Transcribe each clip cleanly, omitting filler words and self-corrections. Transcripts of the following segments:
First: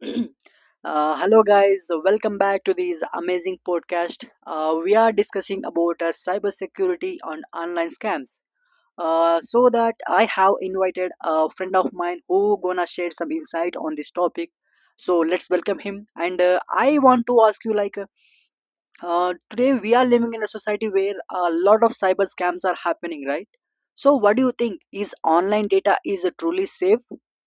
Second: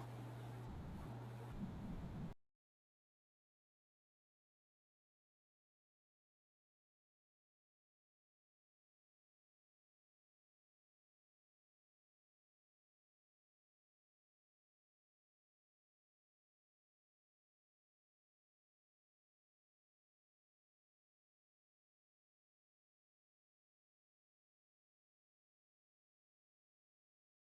Hello guys, welcome back to this amazing podcast. We are discussing about cybersecurity on online scams. So that I have invited a friend of mine who gonna share some insight on this topic. So let's welcome him. And I want to ask you, like, today we are living in a society where a lot of cyber scams are happening, right? So what do you think? Is online data is truly safe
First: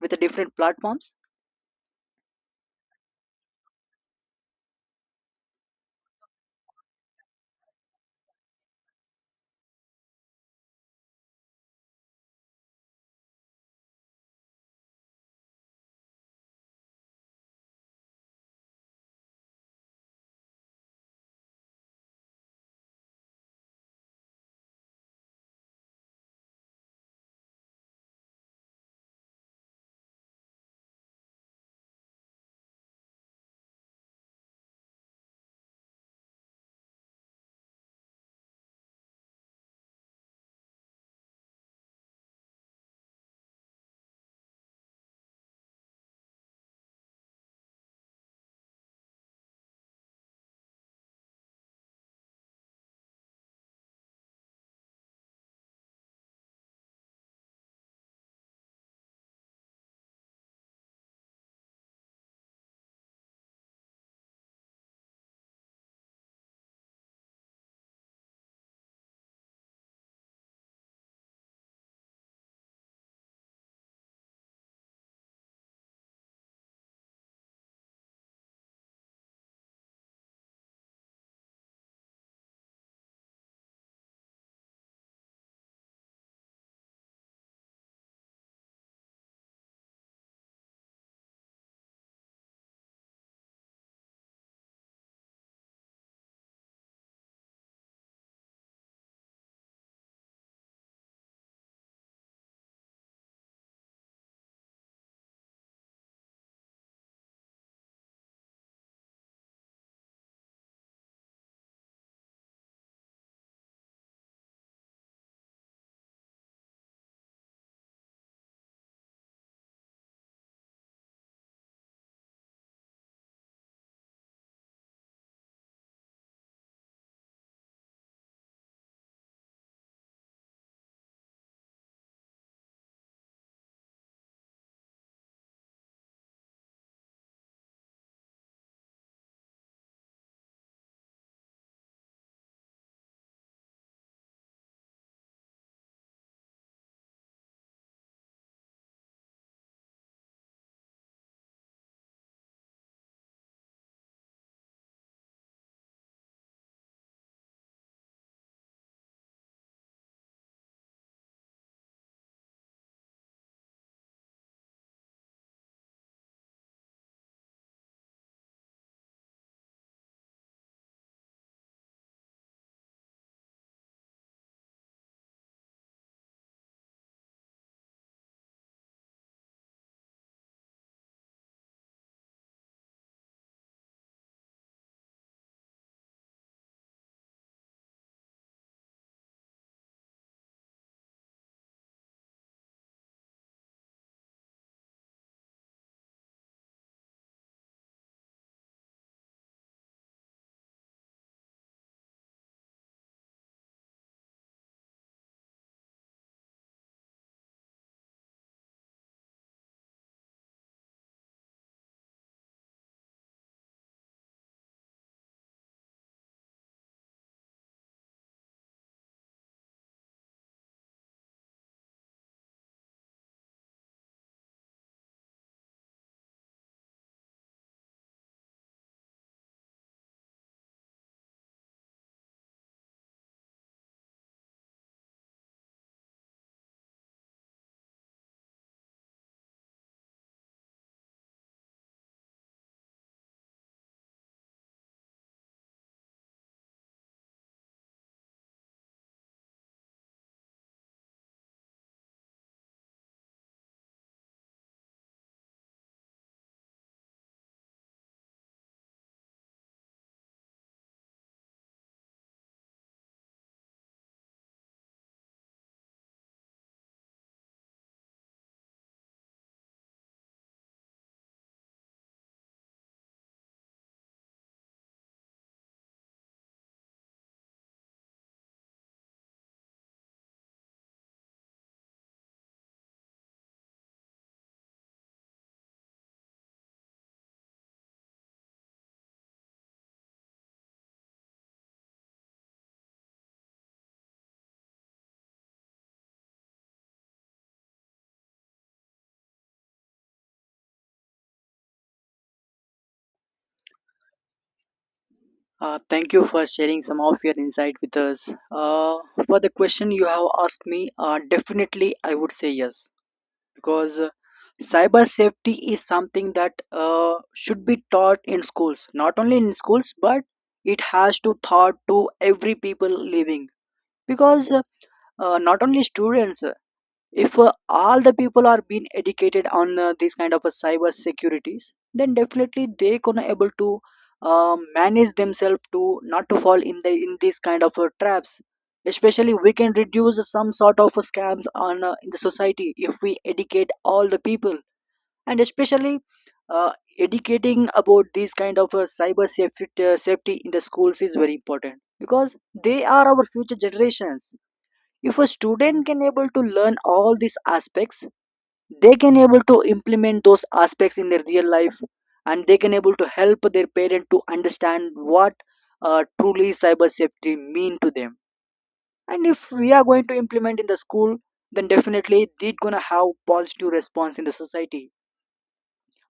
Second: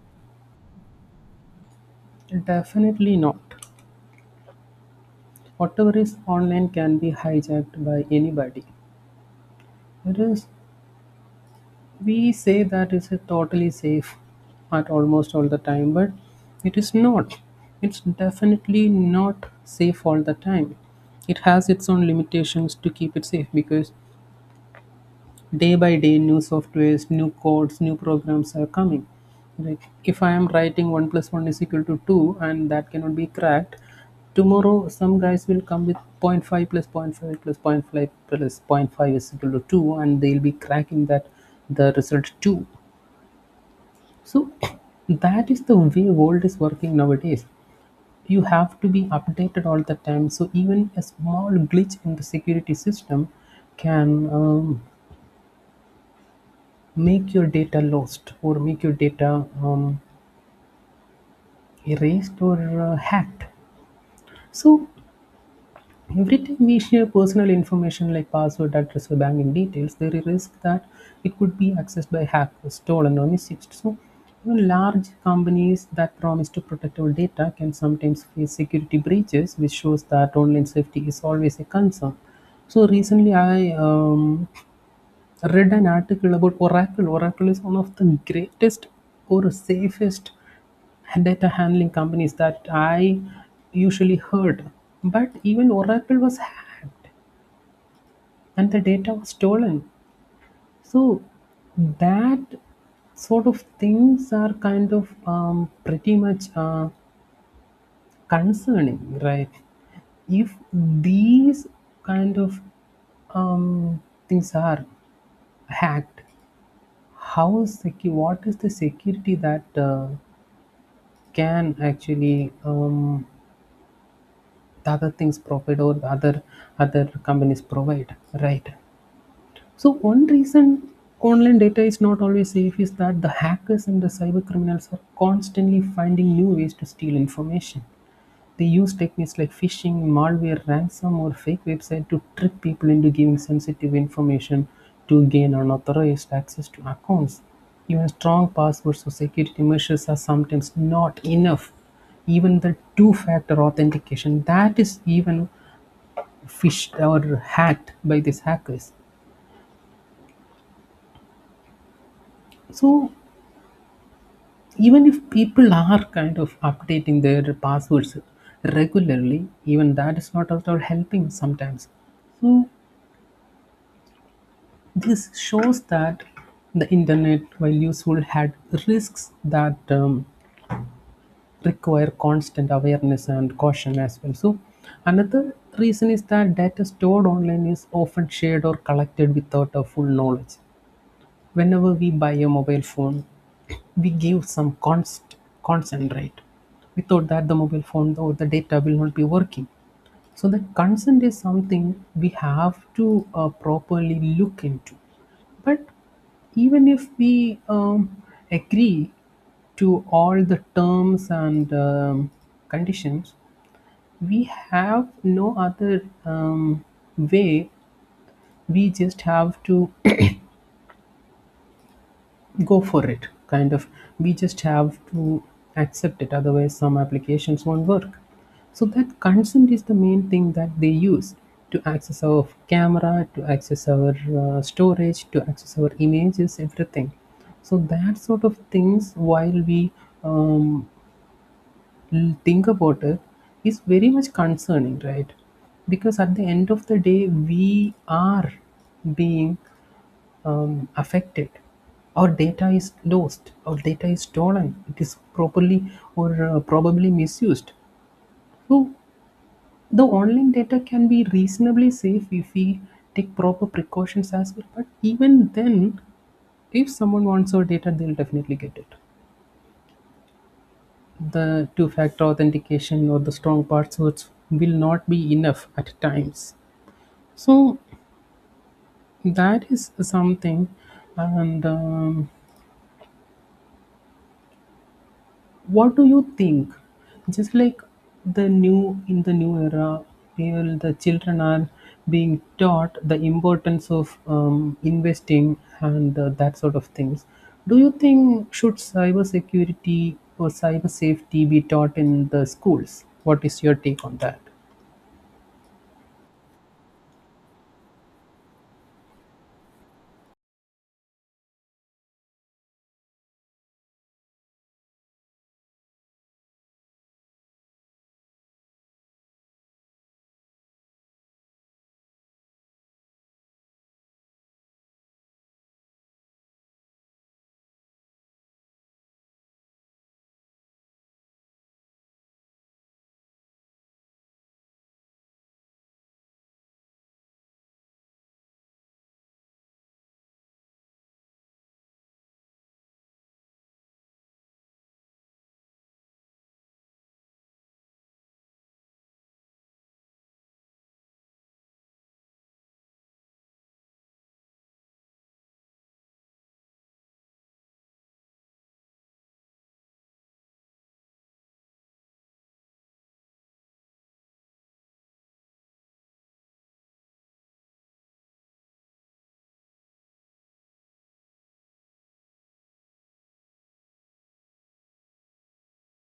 with the different platforms? Definitely not. Whatever is online can be hijacked by anybody. It is. We say that it's a totally safe at almost all the time, but it is not. It's definitely not safe all the time. It has its own limitations to keep it safe because day by day new softwares, new codes, new programs are coming. Like if I am writing 1 plus 1 is equal to 2 and that cannot be cracked, tomorrow some guys will come with zero point 0.5 plus zero point 0.5 plus zero point 0.5 plus zero point 0.5 is equal to 2, and they'll be cracking that, the result 2. So that is the way world is working nowadays. You have to be updated all the time. So even a small glitch in the security system can um, make your data lost or make your data erased or hacked. So every time we share personal information like password, address, or banking details, there is a risk that it could be accessed by hackers, stolen, or misused. So even large companies that promise to protect our data can sometimes face security breaches, which shows that online safety is always a concern. So recently, I read an article about Oracle. Oracle is one of the greatest or safest data handling companies that I usually heard. But even Oracle was hacked and the data was stolen. So that sort of things are kind of pretty much concerning, right? If these kind of um, things are hacked, what is the security that can actually the other things provide, or the other companies provide, right? So one reason online data is not always safe is that the hackers and the cyber criminals are constantly finding new ways to steal information. They use techniques like phishing, malware, ransom, or fake website to trick people into giving sensitive information, to gain unauthorized access to accounts. Even strong passwords or security measures are sometimes not enough. Even the two-factor authentication, that is even fished or hacked by these hackers. So even if people are kind of updating their passwords regularly, even that is not at all helping sometimes. So this shows that the internet, while useful, had risks that require constant awareness and caution as well. So another reason is that data stored online is often shared or collected without a full knowledge. Whenever we buy a mobile phone, we give some const consent, right? Without that, the mobile phone or the data will not be working. So the consent is something we have to properly look into. But even if we agree to all the terms and conditions, we have no other way. We just have to go for it, kind of. We just have to accept it, otherwise some applications won't work. So that consent is the main thing that they use to access our camera, to access our storage, to access our images, everything. So that sort of things, while we um, think about it, is very much concerning, right? Because at the end of the day we are being affected. Our data is lost, our data is stolen, it is properly or probably misused. So the online data can be reasonably safe if we take proper precautions as well, but even then if someone wants our data they'll definitely get it. The two factor authentication or the strong passwords will not be enough at times. So that is something. And what do you think? Just like the new in the new era where the children are being taught the importance of investing and that sort of things, do you think should cybersecurity or cyber safety be taught in the schools? What is your take on that? Thank you for sharing some of your insight with us. For the question you have asked me, definitely I would say yes, because cyber safety is something that should be taught in schools. Not only in schools, but it has to taught to every people living, because not only students, if all the people are being educated on these kind of cyber securities, then definitely they gonna able to manage themselves to not to fall in these kind of traps. Especially, we can reduce some sort of scams on in the society if we educate all the people. And especially, uh, educating about these kind of cyber safety in the schools is very important, because they are our future generations. If a student can able to learn all these aspects, they can able to implement those aspects in their real life, and they can able to help their parent to understand what truly cyber safety mean to them. And if we are going to implement in the school, then definitely they are gonna have positive response in the society.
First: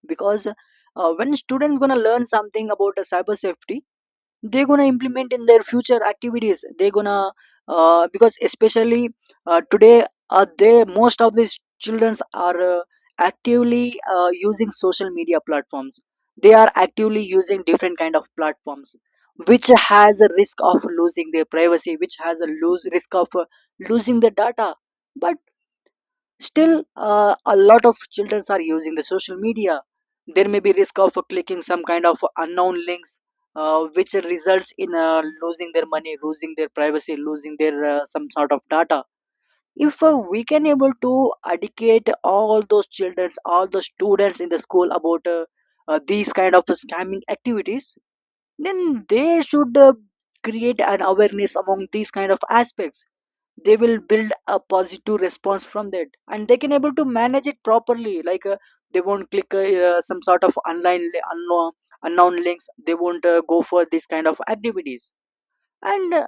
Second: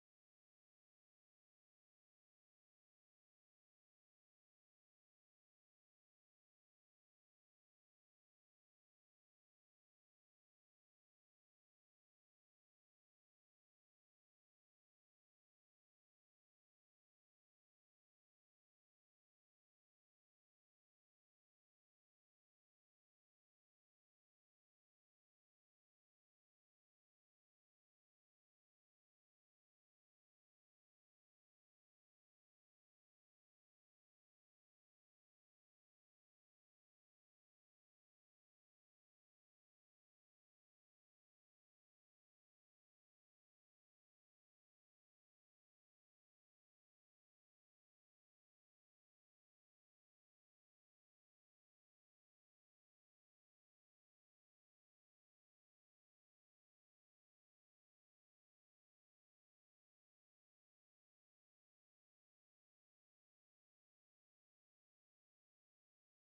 Because when students gonna learn something about the cyber safety, they're gonna implement in their future activities. They're gonna Because especially, today they most of these children are actively using social media platforms. They are actively using different kind of platforms, which has a risk of losing their privacy, which has a lose risk of losing the data. But still, a lot of children are using the social media. There may be risk of clicking some kind of unknown links, which results in losing their money, losing their privacy, losing their some sort of data. If we can able to educate all those children, all those students in the school about these kind of scamming activities, then they should create an awareness among these kind of aspects. They will build a positive response from that, and they can able to manage it properly. Like, they won't click some sort of unknown links, they won't go for this kind of activities. and uh,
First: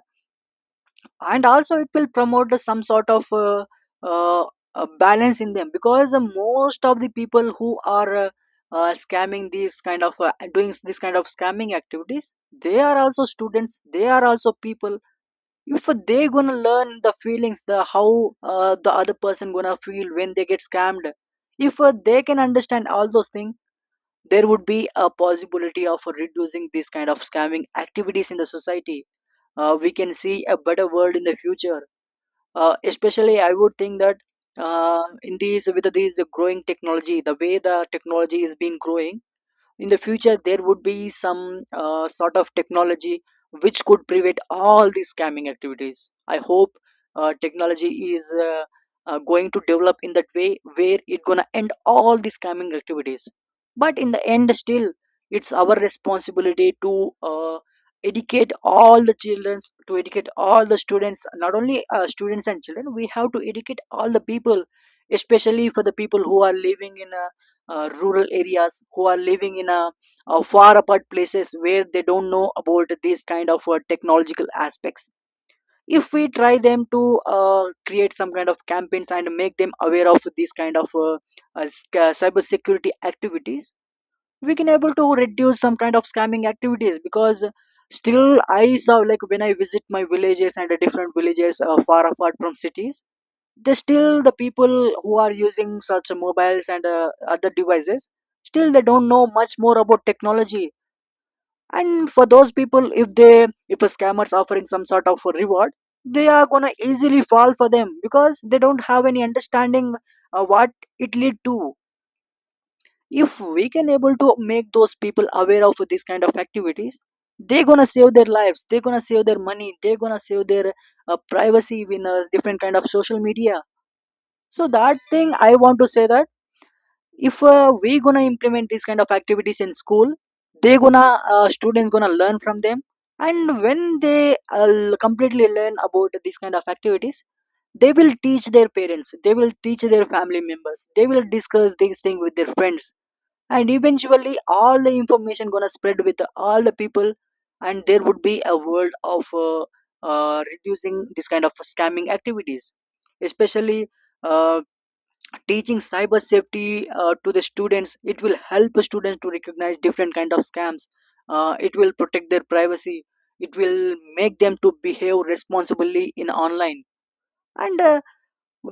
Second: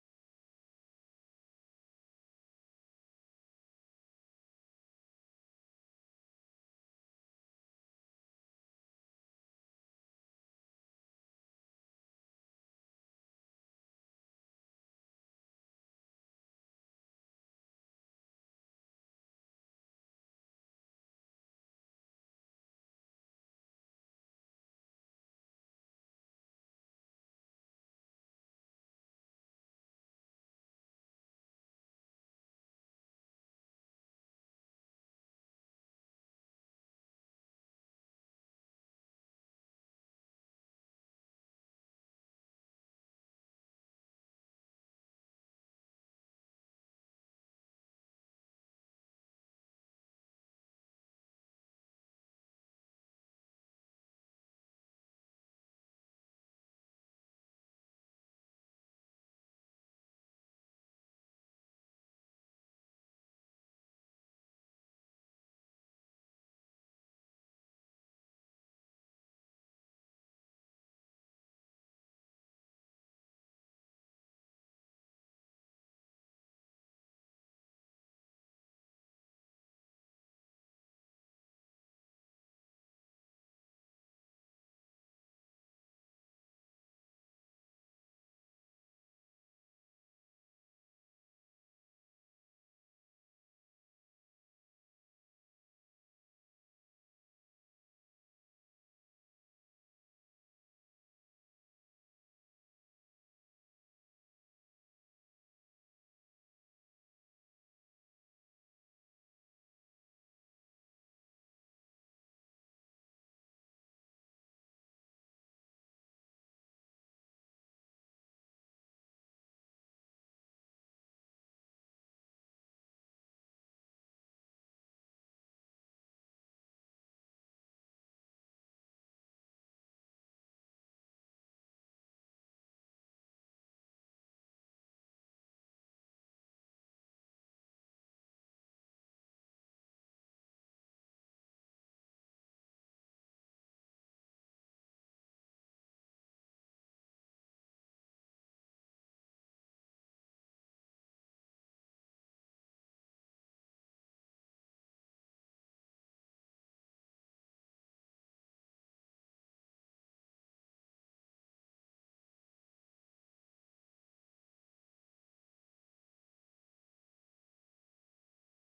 and also it will promote some sort of uh, balance in them, because most of the people who are scamming these kind of doing this kind of scamming activities, they are also students, they are also people. If they gonna learn the feelings, the other person gonna feel when they get scammed. If they can understand all those things, there would be a possibility of reducing this kind of scamming activities in the society. We can see a better world in the future. Especially, I would think that in these with these growing technology, the way the technology is being growing, in the future there would be some sort of technology which could prevent all these scamming activities. I hope technology is going to develop in that way, where it's gonna end all the scamming activities. But in the end, still, it's our responsibility to educate all the children, to educate all the students. Not only students and children, we have to educate all the people. Especially for the people who are living in a rural areas, who are living in far apart places, where they don't know about these kind of technological aspects. If we try them to create some kind of campaigns and make them aware of these kind of cyber security activities, we can able to reduce some kind of scamming activities. Because still, I saw, like, when I visit my villages and different villages far apart from cities, they still, the people who are using such mobiles and other devices, still they don't know much more about technology. And for those people, if a scammers offering some sort of a reward, they are gonna easily fall for them, because they don't have any understanding what it lead to. If we can able to make those people aware of this kind of activities, they're gonna save their lives, they're gonna save their money, they're gonna save their privacy in different kind of social media. So that thing I want to say, that if we gonna implement these kind of activities in school, they gonna students gonna learn from them. And when they completely learn about these kind of activities, they will teach their parents, they will teach their family members, they will discuss these thing with their friends. And eventually all the information gonna spread with all the people, and there would be a world of reducing this kind of scamming activities. Especially uh, teaching cyber safety to the students, it will help students to recognize different kind of scams. It will protect their privacy, it will make them to behave responsibly in online. And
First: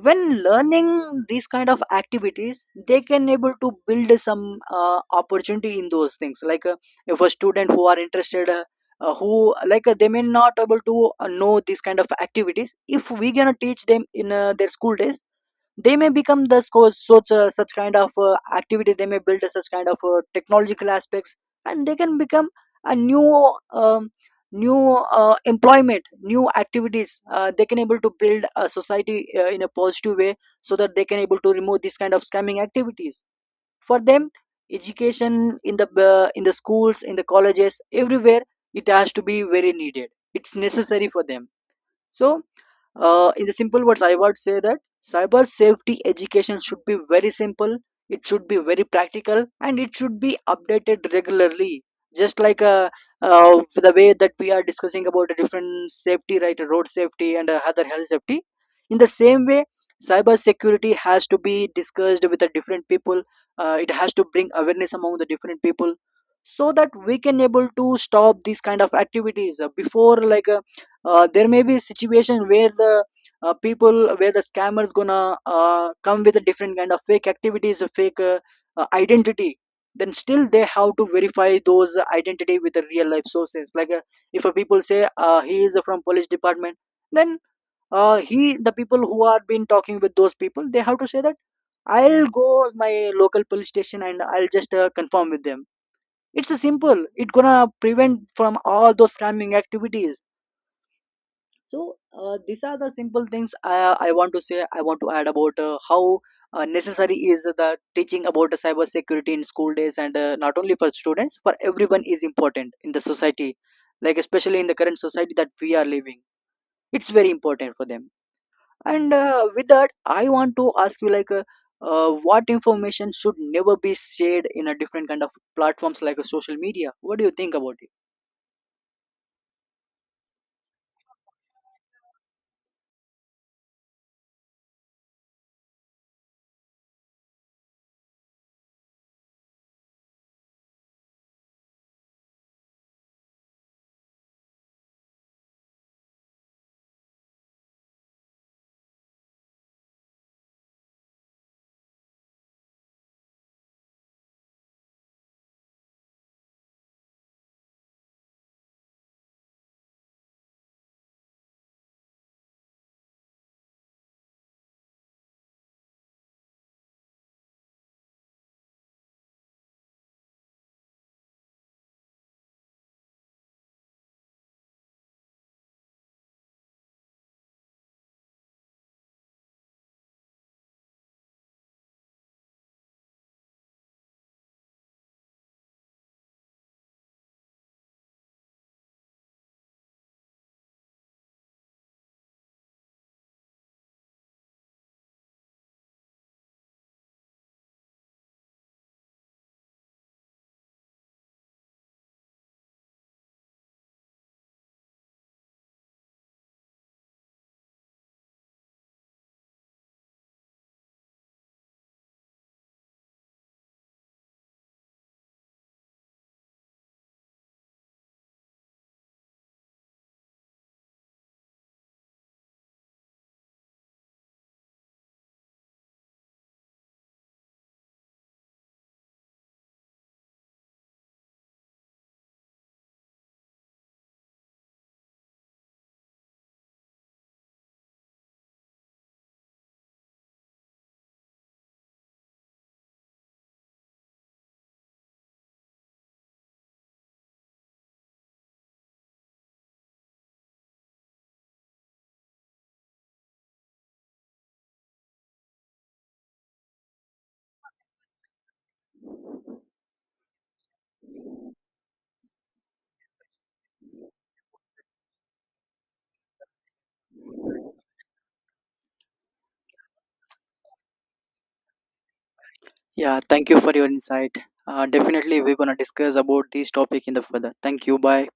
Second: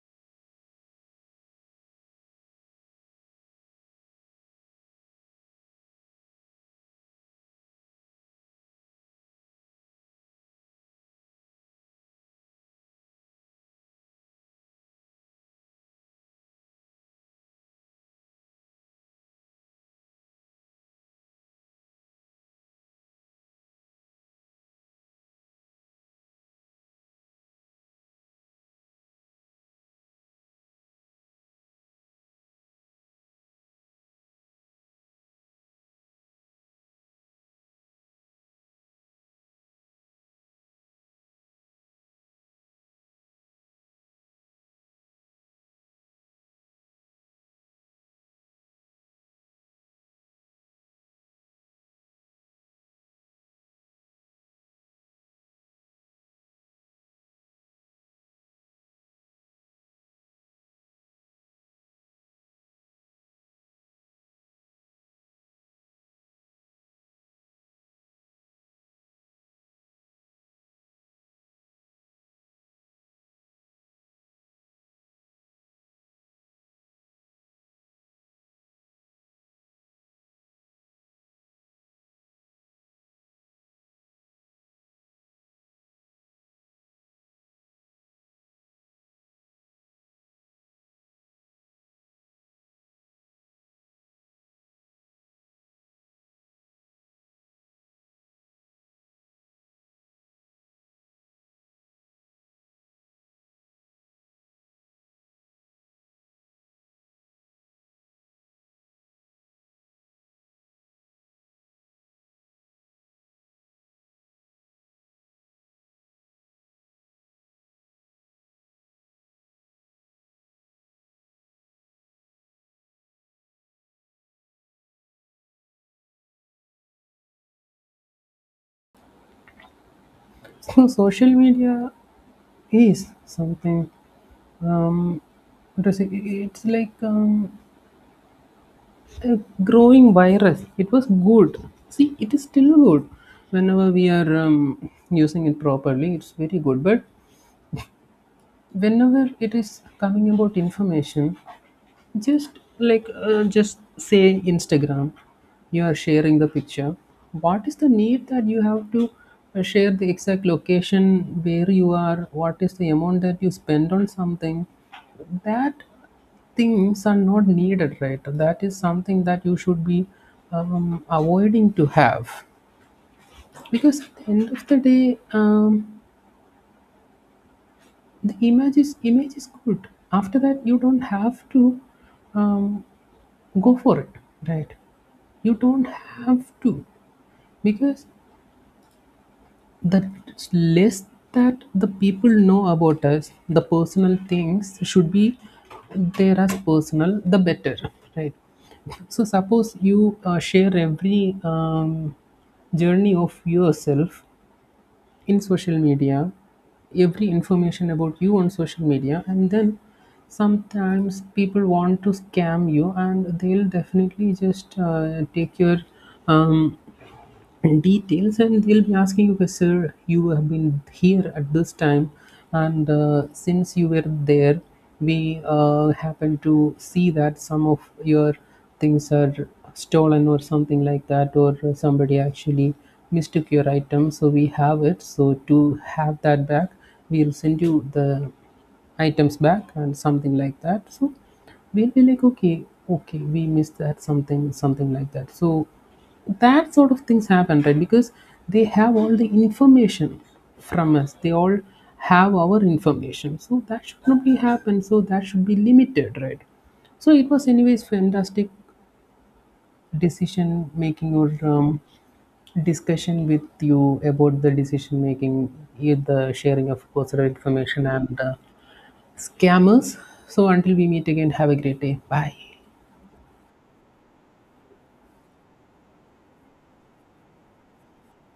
when learning these kind of activities, they can able to build some opportunity in those things. Like, if a student who are interested, who like they may not able to know these kind of activities if we gonna teach them in their school days. They may become such kind of activities, they may build such kind of technological aspects. And they can become a new employment, new activities. They can able to build a society in a positive way, so that they can able to remove this kind of scamming activities. For them, education in the schools, in the colleges, everywhere, it has to be very needed, it's necessary for them. So in the simple words, I would say that cyber safety education should be very simple, it should be very practical, and it should be updated regularly. Just like the way that we are discussing about a different safety, right, road safety and other health safety. In the same way, cyber security has to be discussed with the different people. It has to bring awareness among the different people, so that we can able to stop these kind of activities before. There may be a situation where the people where the scammers gonna come with a different kind of fake activities, a fake identity. Then still they have to verify those identity with the real life sources, like if a people say he is from police department. Then he the people who are been talking with those people, they have to say that, I'll go my local police station and I'll just confirm with them. It's a simple, it gonna prevent from all those scamming activities. So these are the simple things I want to add about how necessary is the teaching about the cyber security in school days, and not only for students, for everyone is important in the society. Like, especially in the current society that we are living, it's very important for them. And with that, I want to ask you, like, what information should never be shared in a different kind of platforms like a social media. What do you think about it? So social media is something, um, what to say, it's like a growing virus. It was good. See, it is still good. Whenever we are using it properly, it's very good. But whenever it is coming about information, just like just say Instagram, you are sharing the picture. What is the need that you have to share the exact location where you are? What is the amount that you spend on something? That things are not needed, right? That is something that you should be avoiding to have, because at the end of the day the image is good. After that you don't have to um, go for it, right? You don't have to, because the less that the people know about us, the personal things should be there as personal, the better, right? So suppose you share every journey of yourself in social media, every information about you on social media, and then sometimes people want to scam you, and they'll definitely just take your um, and details, and they'll be asking you, okay sir, you have been here at this time, and since you were there, we happened to see that some of your things are stolen or something like that, or somebody actually mistook your item, so we have it, so to have that back we'll send you the items back and something like that. So we'll be like okay, okay we missed that, something, something like that. So that sort of things happen, right? Because they have all the information from us, they all have our information. So that should not be happen, so that should be limited, right? So it was anyways fantastic decision making, or um, discussion with you about the decision making, eh, the sharing of personal information, and scammers. So until we meet again, have a great day. Bye. Yeah, thank you for your insight. Definitely, we're gonna discuss about this topic in the further. Thank you. Bye.